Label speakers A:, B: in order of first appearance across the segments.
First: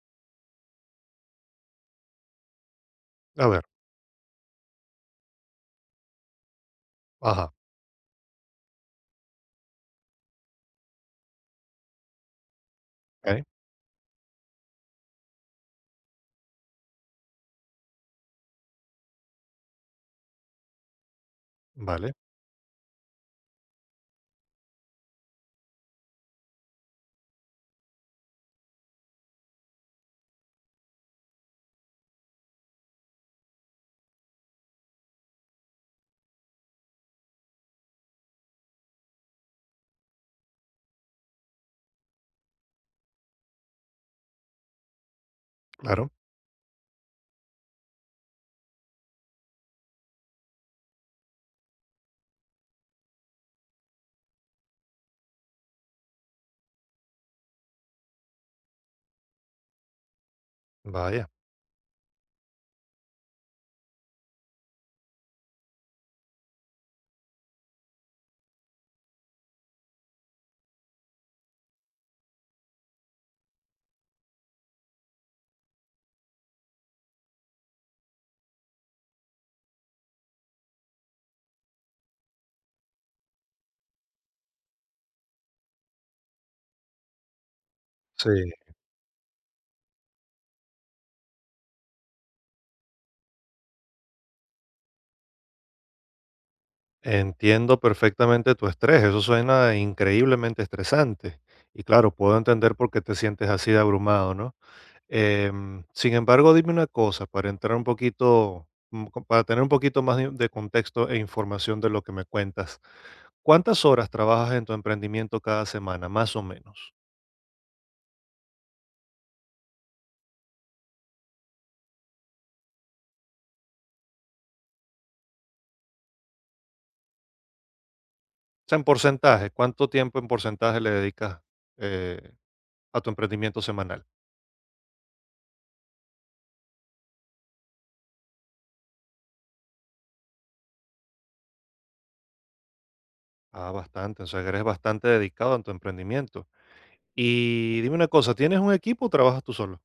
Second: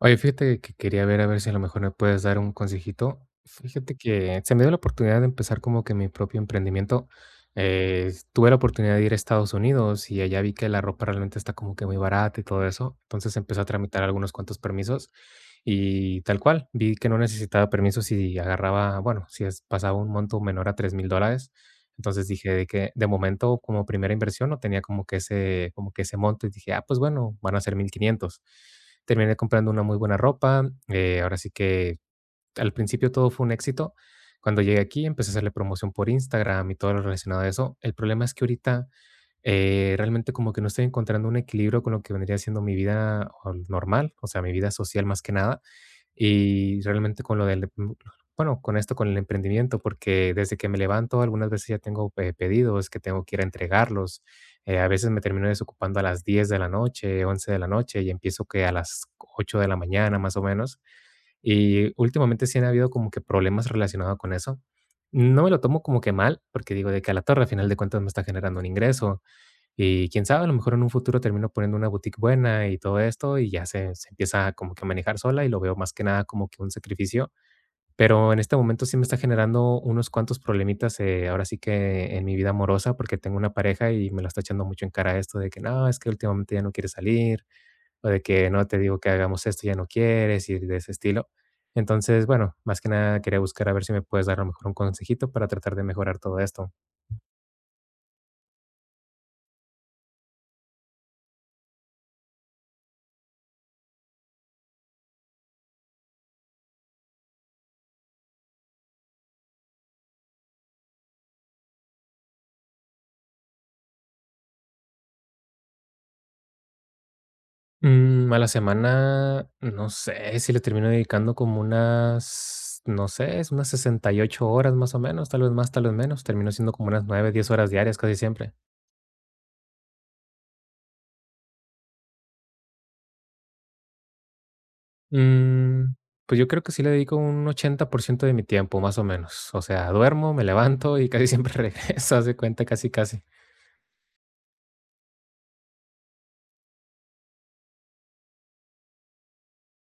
A: Oye, fíjate que quería ver a ver si a lo mejor me puedes dar un consejito.
B: A ver,
A: Fíjate que se me dio la oportunidad de empezar como que mi propio emprendimiento.
B: ajá,
A: Tuve la oportunidad de ir a Estados Unidos y allá vi que la ropa realmente está como que muy barata y todo eso. Entonces
B: okey,
A: empecé a tramitar algunos cuantos permisos y tal cual. Vi que no necesitaba permisos si agarraba, bueno, si es, pasaba un monto menor a $3,000.
B: vale,
A: Entonces dije de que de momento como primera inversión no tenía como que ese monto y dije, ah, pues bueno, van a ser 1,500. Terminé comprando una muy buena ropa, ahora sí que al principio todo fue un éxito. Cuando llegué aquí empecé a hacerle promoción por Instagram y todo lo relacionado a eso. El problema es que ahorita realmente como que no estoy encontrando un equilibrio con lo que vendría siendo mi vida normal, o sea, mi vida social más que nada.
B: claro,
A: Y realmente con lo del, bueno, con esto, con el emprendimiento, porque desde que me levanto algunas veces ya tengo pedidos que tengo que ir a entregarlos. A veces me termino desocupando a las 10 de la noche, 11 de la noche y empiezo que a las 8 de la mañana más o menos.
B: vaya.
A: Y últimamente sí han habido como que problemas relacionados con eso. No me lo tomo como que mal, porque digo de que a la torre, al final de cuentas, me está generando un ingreso. Y quién sabe, a lo mejor en un futuro termino poniendo una boutique buena y todo esto, y ya se empieza como que a manejar sola y lo veo más que nada como que un sacrificio. Pero en este momento sí me está generando unos cuantos problemitas, ahora sí que en mi vida amorosa, porque tengo una pareja y me la está echando mucho en cara esto de que no, es que últimamente ya no quiere salir, o de
B: Sí,
A: que no te digo que hagamos esto, ya no quieres, y de ese estilo. Entonces, bueno, más que nada quería buscar a ver si me puedes dar a lo mejor un consejito para tratar de mejorar todo esto.
B: entiendo perfectamente tu estrés, eso suena increíblemente estresante. Y claro, puedo entender por qué te sientes así de abrumado, ¿no? Sin embargo, dime una cosa, para entrar un poquito, mm, co para tener un poquito más de contexto e información de lo que me cuentas, ¿cuántas horas trabajas en tu emprendimiento cada semana, más o menos?
A: A la semana, no sé si le termino dedicando como unas, no sé, es unas 68 horas más o menos, tal vez más, tal vez menos. Termino siendo como unas 9 10 horas diarias casi siempre.
B: O sea, en porcentaje, ¿cuánto tiempo en porcentaje le dedicas, eh, a tu emprendimiento semanal?
A: Mm, pues yo creo que sí le dedico un 80% de mi tiempo, más o menos. O sea, duermo, me levanto y casi siempre regreso, hace cuenta, casi, casi.
B: Ah, bastante. O sea, que eres bastante dedicado en tu emprendimiento. Y dime una cosa, ¿tienes un equipo o trabajas tú solo?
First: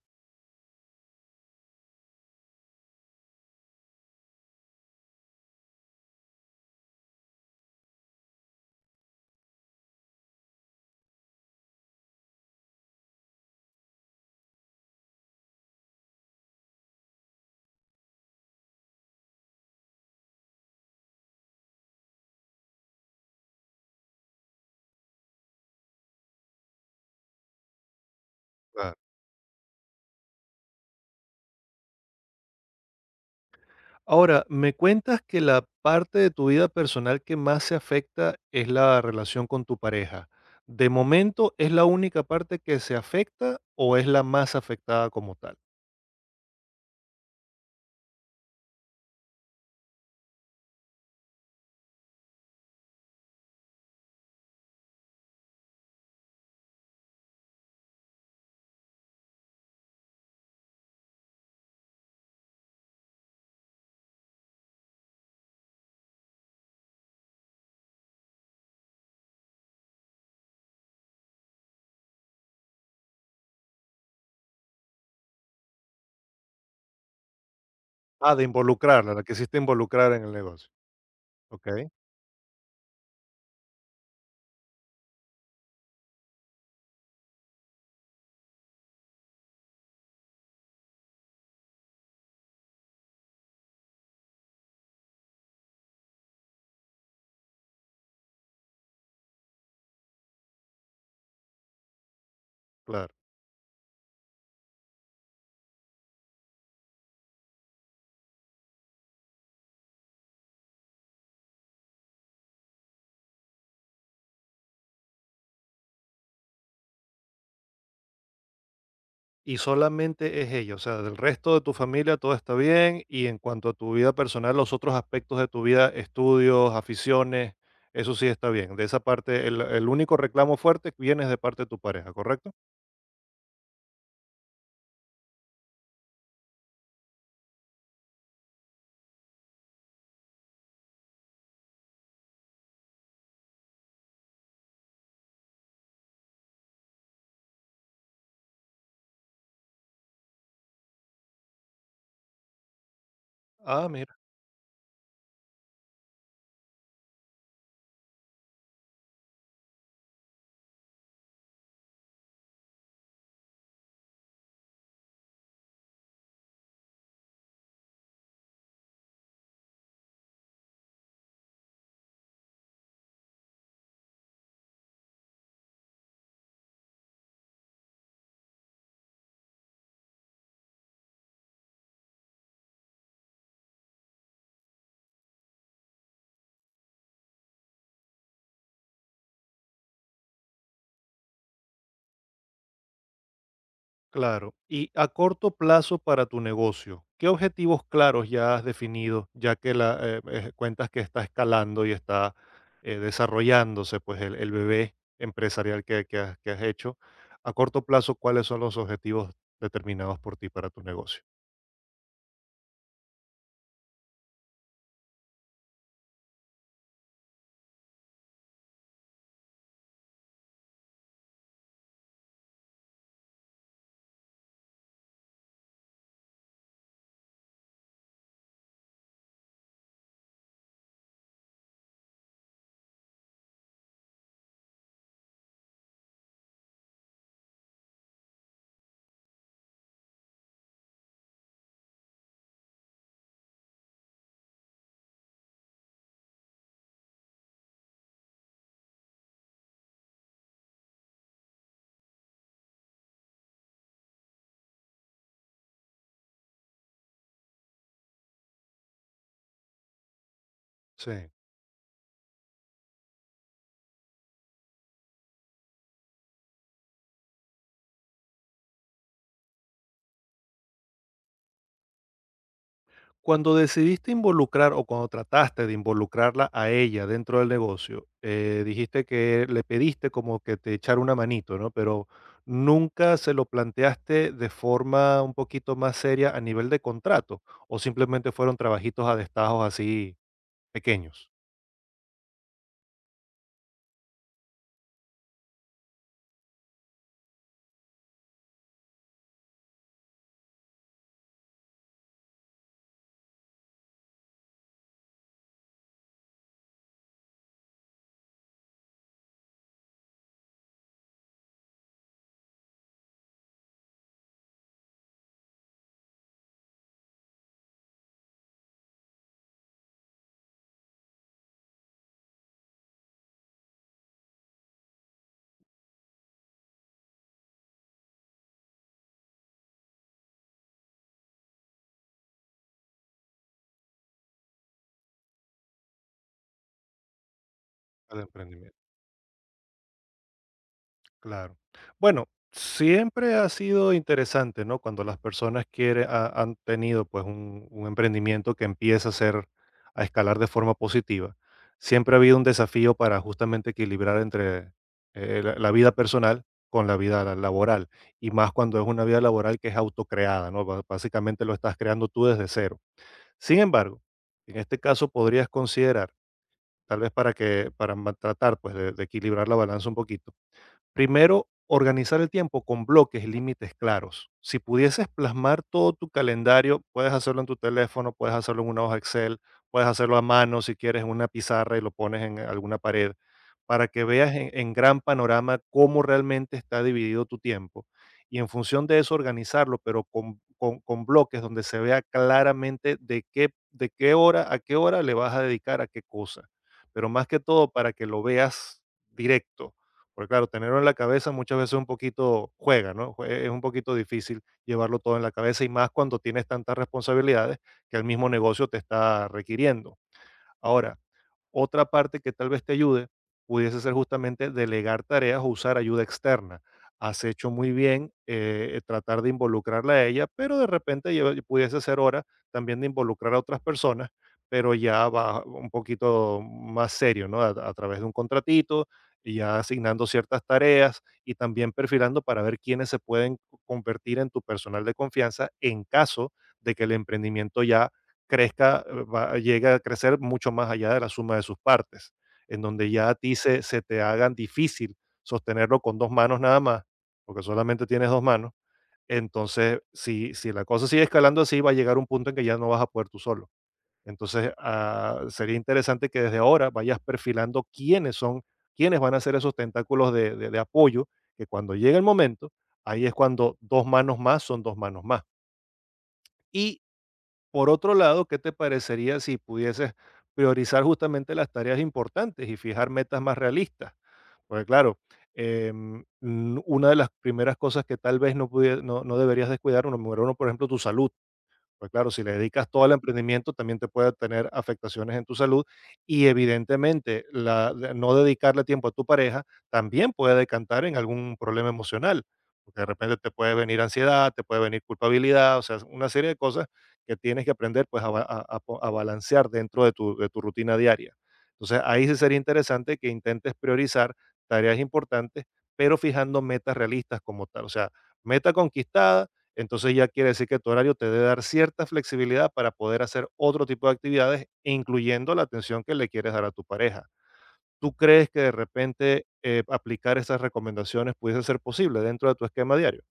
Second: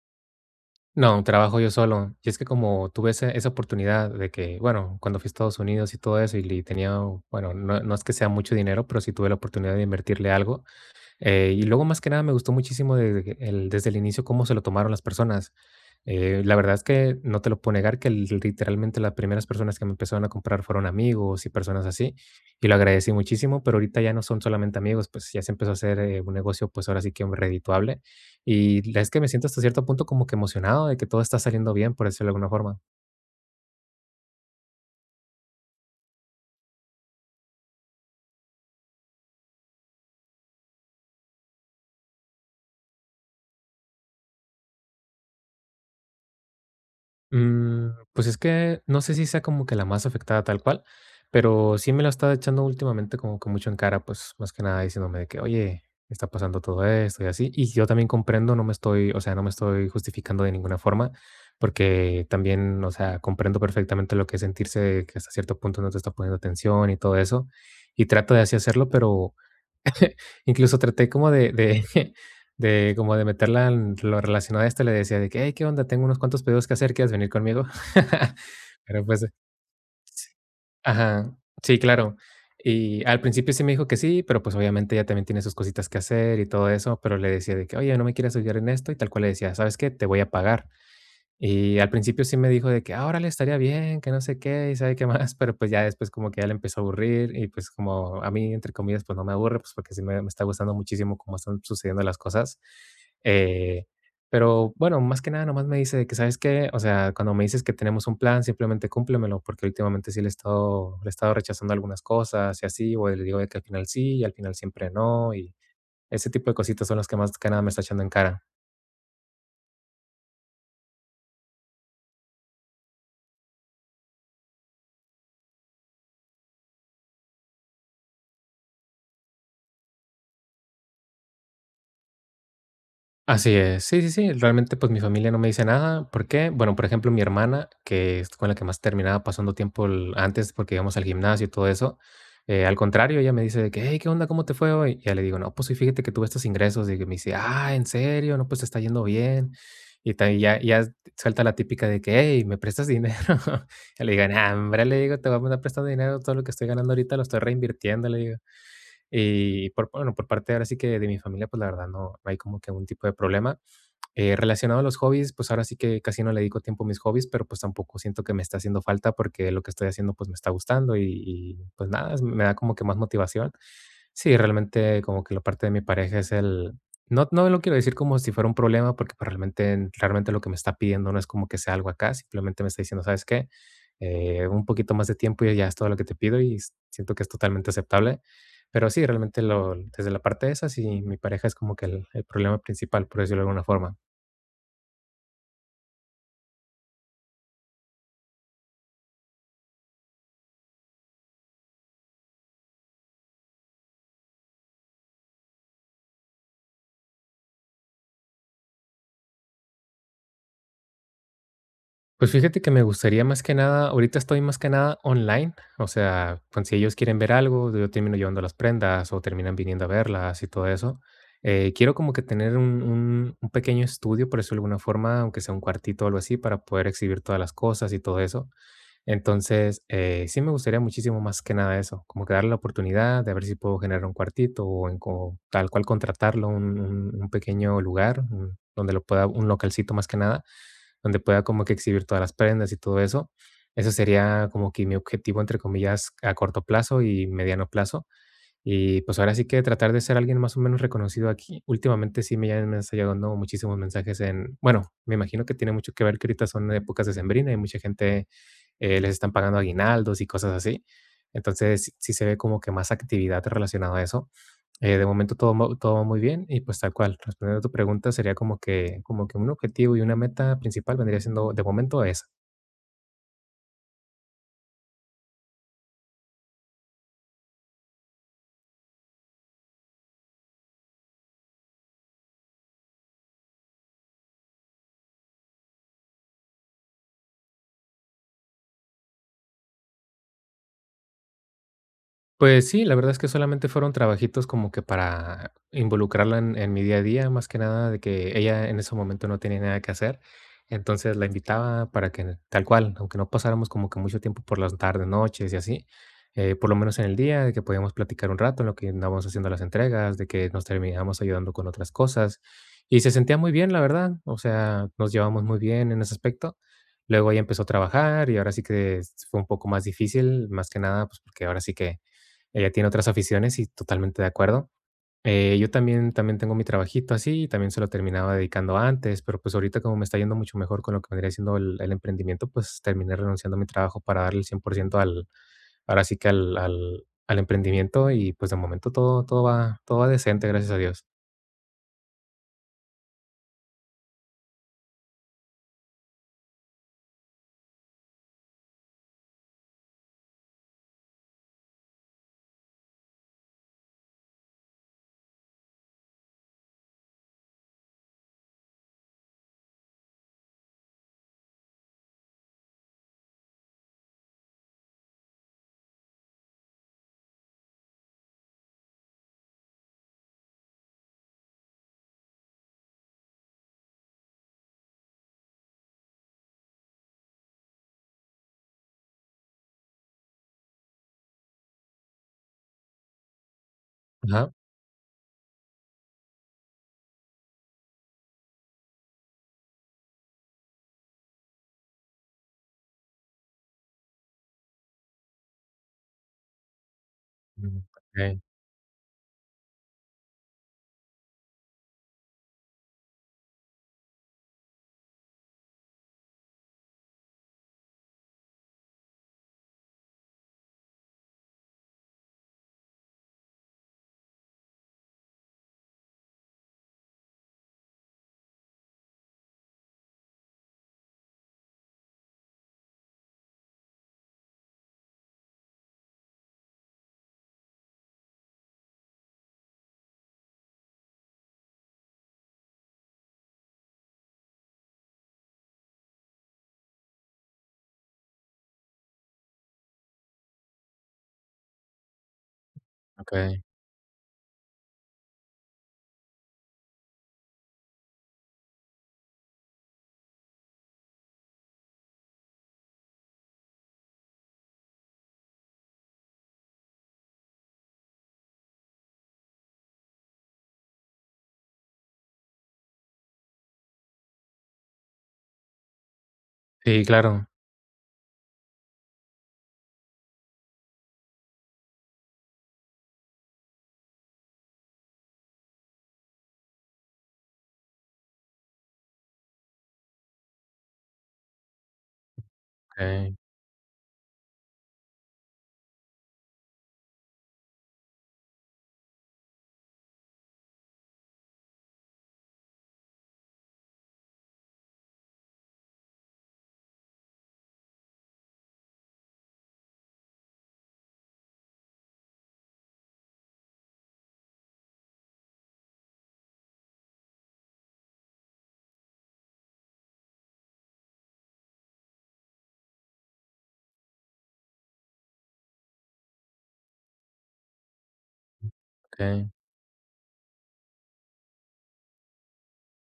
A: No, trabajo yo solo. Y es que como tuve esa oportunidad de que, bueno, cuando fui a Estados Unidos y todo eso, y, le tenía, bueno, no, no es que sea mucho dinero, pero sí tuve la oportunidad de invertirle algo. Y luego, más que nada, me gustó muchísimo desde el inicio cómo se lo tomaron las personas. La verdad es que no te lo puedo negar que literalmente las primeras personas que me empezaron a comprar fueron amigos y personas así, y lo agradecí muchísimo, pero ahorita ya no son solamente amigos, pues ya se empezó a hacer un negocio, pues ahora sí que redituable. Y
B: Claro.
A: la es que me siento hasta cierto punto como que emocionado de que todo está saliendo bien, por decirlo de alguna forma.
B: Ahora, me cuentas que la parte de tu vida personal que más se afecta es la relación con tu pareja. ¿De momento es la única parte que se afecta o es la más afectada como tal?
A: Mm, pues es que no sé si sea como que la más afectada tal cual, pero sí me la está echando últimamente como que mucho en cara, pues más que nada diciéndome de que, oye, está pasando todo esto y así. Y yo también comprendo, no me estoy, o sea, no me estoy justificando de ninguna forma, porque también, o sea, comprendo perfectamente lo que es sentirse que hasta cierto punto no te está poniendo atención y todo eso. Y trato de así hacerlo, pero incluso traté como de de como de meterla en lo relacionado a esto, le decía de que: "Hey, ¿qué onda? Tengo unos cuantos pedidos que hacer, ¿quieres venir conmigo?"
B: Ah, de
A: Pero,
B: involucrarla, la
A: pues
B: que hiciste involucrar en el negocio.
A: ajá,
B: Ok,
A: sí, claro. Y al principio sí me dijo que sí, pero, pues, obviamente ella también tiene sus cositas que hacer y todo eso, pero le decía de que: "Oye, ¿no me quieres ayudar en esto?" Y tal cual le decía: "¿Sabes qué? Te voy a pagar". Y al principio sí me dijo de que: ahora le estaría bien, que no sé qué, y sabe qué más", pero, pues, ya después como que ya le empezó a aburrir y, pues, como a mí, entre comillas, pues, no me aburre, pues, porque sí me está gustando muchísimo cómo están sucediendo las cosas.
B: claro.
A: Eh, pero bueno, más que nada nomás me dice de que: "¿Sabes qué? O sea, cuando me dices que tenemos un plan, simplemente cúmplemelo", porque últimamente sí le he estado rechazando algunas cosas y así, o le digo de que al final sí, y al final siempre no, y ese tipo de cositas son las que más que nada me está echando en cara.
B: Y solamente es ella, o sea, del resto de tu familia todo está bien y en cuanto a tu vida personal, los otros aspectos de tu vida, estudios, aficiones, eso sí está bien. De esa parte, el único reclamo fuerte viene de parte de tu pareja, ¿correcto?
A: Así es. Sí, sí, sí. Realmente, pues, mi familia no me dice nada. ¿Por qué? Bueno, por ejemplo, mi hermana, que es con la que más terminaba pasando tiempo el antes, porque íbamos al gimnasio y todo eso. Al contrario, ella me dice de que, hey, ¿qué onda? ¿Cómo te fue hoy? Y ya le digo, no, pues sí, fíjate que tuve estos ingresos. Y que me dice, ah, ¿en serio? No, pues te está yendo bien. Y y ya, ya suelta la típica de que, hey, ¿me prestas dinero?
B: Ah,
A: Y le
B: mira.
A: digo, nah, hombre, le digo, te voy a mandar prestando dinero. Todo lo que estoy ganando ahorita lo estoy reinvirtiendo, le digo. Y por, bueno, por parte ahora sí que de mi familia, pues la verdad no, no hay como que un tipo de problema. Relacionado a los hobbies, pues ahora sí que casi no le dedico tiempo a mis hobbies, pero pues tampoco siento que me está haciendo falta porque lo que estoy haciendo pues me está gustando y pues nada, me da como que más motivación. Sí, realmente como que la parte de mi pareja es el… No, no lo quiero decir como si fuera un problema porque pues, realmente, realmente lo que me está pidiendo no es como que sea algo acá, simplemente me está diciendo, ¿sabes qué? Un poquito más de tiempo y ya es todo lo que te pido y siento que es totalmente aceptable. Pero sí, realmente lo, desde la parte de esa, sí, mi pareja es como que el problema principal, por decirlo de alguna forma.
B: Claro. Y a corto plazo para tu negocio, ¿qué objetivos claros ya has definido, ya que la, cuentas que está escalando y está desarrollándose pues el bebé empresarial que has hecho? A corto plazo, ¿cuáles son los objetivos determinados por ti para tu negocio?
A: Pues fíjate que me gustaría más que nada, ahorita estoy más que nada online, o sea, pues si ellos quieren ver algo, yo termino llevando las prendas o terminan viniendo a verlas y todo eso. Quiero como que tener un pequeño estudio, por decirlo de alguna forma, aunque sea un cuartito o algo así, para poder exhibir todas las cosas y todo eso. Entonces, sí me gustaría muchísimo más que nada eso, como que darle la oportunidad de ver si puedo generar un cuartito o en tal cual contratarlo, un pequeño lugar donde lo pueda, un localcito más que nada donde pueda como que exhibir todas las prendas y todo eso. Eso sería como que mi objetivo, entre comillas, a corto plazo y mediano plazo. Y pues ahora sí que tratar de ser alguien más o menos reconocido aquí. Últimamente sí me han estado llegando muchísimos mensajes en, bueno, me imagino que tiene mucho que ver que ahorita son épocas de sembrina y mucha gente les están pagando aguinaldos y cosas así.
B: Sí.
A: Entonces sí se ve como que más actividad relacionada a eso de momento todo, todo va muy bien y pues tal cual, respondiendo a tu pregunta sería como que un objetivo y una meta principal vendría siendo de momento esa.
B: Cuando decidiste involucrar o cuando trataste de involucrarla a ella dentro del negocio, dijiste que le pediste como que te echara una manito, ¿no? Pero nunca se lo planteaste de forma un poquito más seria a nivel de contrato o simplemente fueron trabajitos a destajos así pequeños
A: Pues sí, la verdad es que solamente fueron trabajitos como que para involucrarla en mi día a día, más que nada de que ella en ese momento no tenía nada que hacer. Entonces la invitaba para que tal cual, aunque no pasáramos como que mucho tiempo por las tardes, noches y así, por lo menos en el día, de que podíamos platicar un rato en lo que andábamos haciendo las entregas, de que nos terminábamos ayudando con otras cosas. Y se sentía muy bien, la verdad. O sea, nos llevamos muy bien en ese aspecto. Luego ella empezó a trabajar y ahora sí que fue un poco más difícil, más que nada, pues porque ahora sí que ella tiene otras aficiones y totalmente de acuerdo. Yo también, también tengo mi trabajito así, y también se lo terminaba dedicando antes, pero pues ahorita como me está yendo mucho mejor con lo que vendría siendo el emprendimiento, pues terminé renunciando a mi trabajo para darle el 100% al, ahora sí que al emprendimiento
B: al
A: y pues de
B: emprendimiento.
A: momento todo, todo va decente, gracias a Dios.
B: Claro. Bueno, siempre ha sido interesante, ¿no? Cuando las personas han tenido pues un emprendimiento que empieza a ser, a escalar de forma positiva, siempre ha habido un desafío para justamente equilibrar entre la, la vida personal con la vida laboral, y más cuando es una vida laboral que es autocreada, ¿no? Básicamente lo estás creando tú desde cero. Sin embargo, en este caso podrías considerar, tal vez para tratar pues de equilibrar la balanza un poquito, primero, organizar el tiempo con bloques y límites claros. Si pudieses plasmar todo tu calendario, puedes hacerlo en tu teléfono, puedes hacerlo en una hoja Excel, puedes hacerlo a mano si quieres en una pizarra y lo pones en alguna pared, para que veas
A: Ajá.
B: en gran panorama cómo realmente está dividido tu tiempo. Y en función de eso, organizarlo, pero con bloques donde se vea claramente de qué hora a qué hora le vas a dedicar a qué cosa. Pero más que todo,
A: Mm,
B: para que lo
A: Okey,
B: veas directo, porque claro, tenerlo en la cabeza muchas veces un poquito juega, ¿no? Es un poquito difícil llevarlo todo en la cabeza y más cuando tienes tantas responsabilidades que el mismo negocio te está requiriendo. Ahora, otra parte que tal vez te ayude pudiese ser justamente delegar tareas o usar ayuda externa. Has hecho muy bien tratar de involucrarla a ella, pero de repente pudiese ser hora también de involucrar a otras personas, pero ya va un poquito más serio, ¿no? A través de un contratito, y ya asignando ciertas tareas y también perfilando para ver quiénes se pueden convertir en tu personal de confianza en caso de que el emprendimiento ya crezca, llegue a crecer mucho más allá de la suma de sus partes, en donde ya a ti
A: okey.
B: se te hagan difícil sostenerlo con dos manos nada más, porque solamente tienes dos manos. Entonces, si la cosa sigue escalando así, va a llegar un punto en que ya no vas a poder tú solo. Entonces, sería interesante que desde ahora vayas perfilando quiénes son, quiénes van a ser esos tentáculos de, de apoyo, que cuando llegue el momento, ahí es cuando dos manos más son dos manos más. Y
A: Sí, claro.
B: por otro lado, ¿qué te parecería si pudieses priorizar justamente las tareas importantes y fijar metas más realistas? Porque claro, una de las primeras cosas que tal vez no deberías descuidar, número uno, por ejemplo, tu salud, pues claro, si le dedicas todo al
A: Okey,
B: emprendimiento, también te puede tener afectaciones en tu salud y evidentemente no dedicarle tiempo a tu pareja también puede decantar en algún problema emocional, porque de repente te puede venir ansiedad, te puede venir culpabilidad, o sea, es una serie de cosas que tienes que aprender pues a, ba- a po- a balancear dentro de tu rutina diaria. Entonces ahí sí sería interesante que intentes priorizar tareas importantes, pero fijando metas realistas como tal, o sea, meta conquistada entonces ya quiere decir que tu horario te debe dar cierta flexibilidad para poder hacer otro tipo de actividades, incluyendo la atención que le quieres dar a tu pareja. ¿Tú crees que de repente
A: okey.
B: aplicar esas recomendaciones pudiese ser posible dentro de tu esquema diario?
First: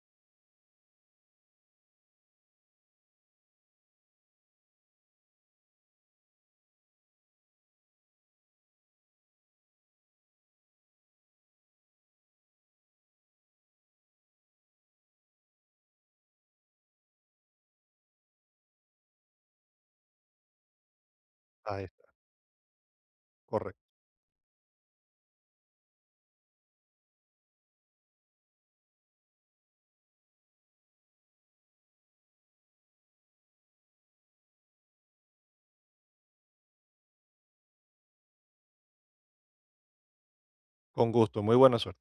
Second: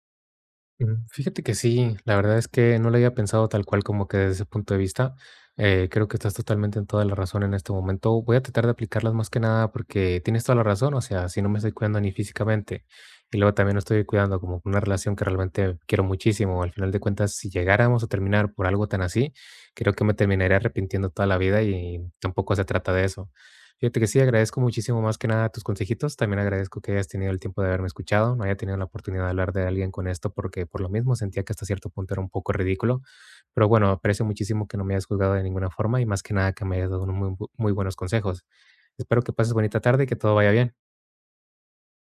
A: Fíjate que sí, la verdad es que no lo había pensado tal cual como que desde ese punto de vista. Creo que estás totalmente en toda la razón en este momento. Voy a tratar de aplicarlas más que nada porque tienes toda la razón, o sea, si no me estoy cuidando ni físicamente y luego también no estoy cuidando como una relación que realmente quiero muchísimo, al final de cuentas, si llegáramos a terminar por algo tan así, creo que me terminaría arrepintiendo toda la vida
B: Ahí
A: y
B: está,
A: tampoco se trata de eso.
B: correcto.
A: Fíjate que sí, agradezco muchísimo más que nada tus consejitos. También agradezco que hayas tenido el tiempo de haberme escuchado. No haya tenido la oportunidad de hablar de alguien con esto porque por lo mismo sentía que hasta cierto punto era un poco ridículo. Pero bueno, aprecio muchísimo que no me hayas juzgado de ninguna forma y más que nada que me hayas dado unos muy, muy buenos consejos. Espero que pases bonita tarde y que todo vaya bien.
B: Con gusto, muy buena suerte.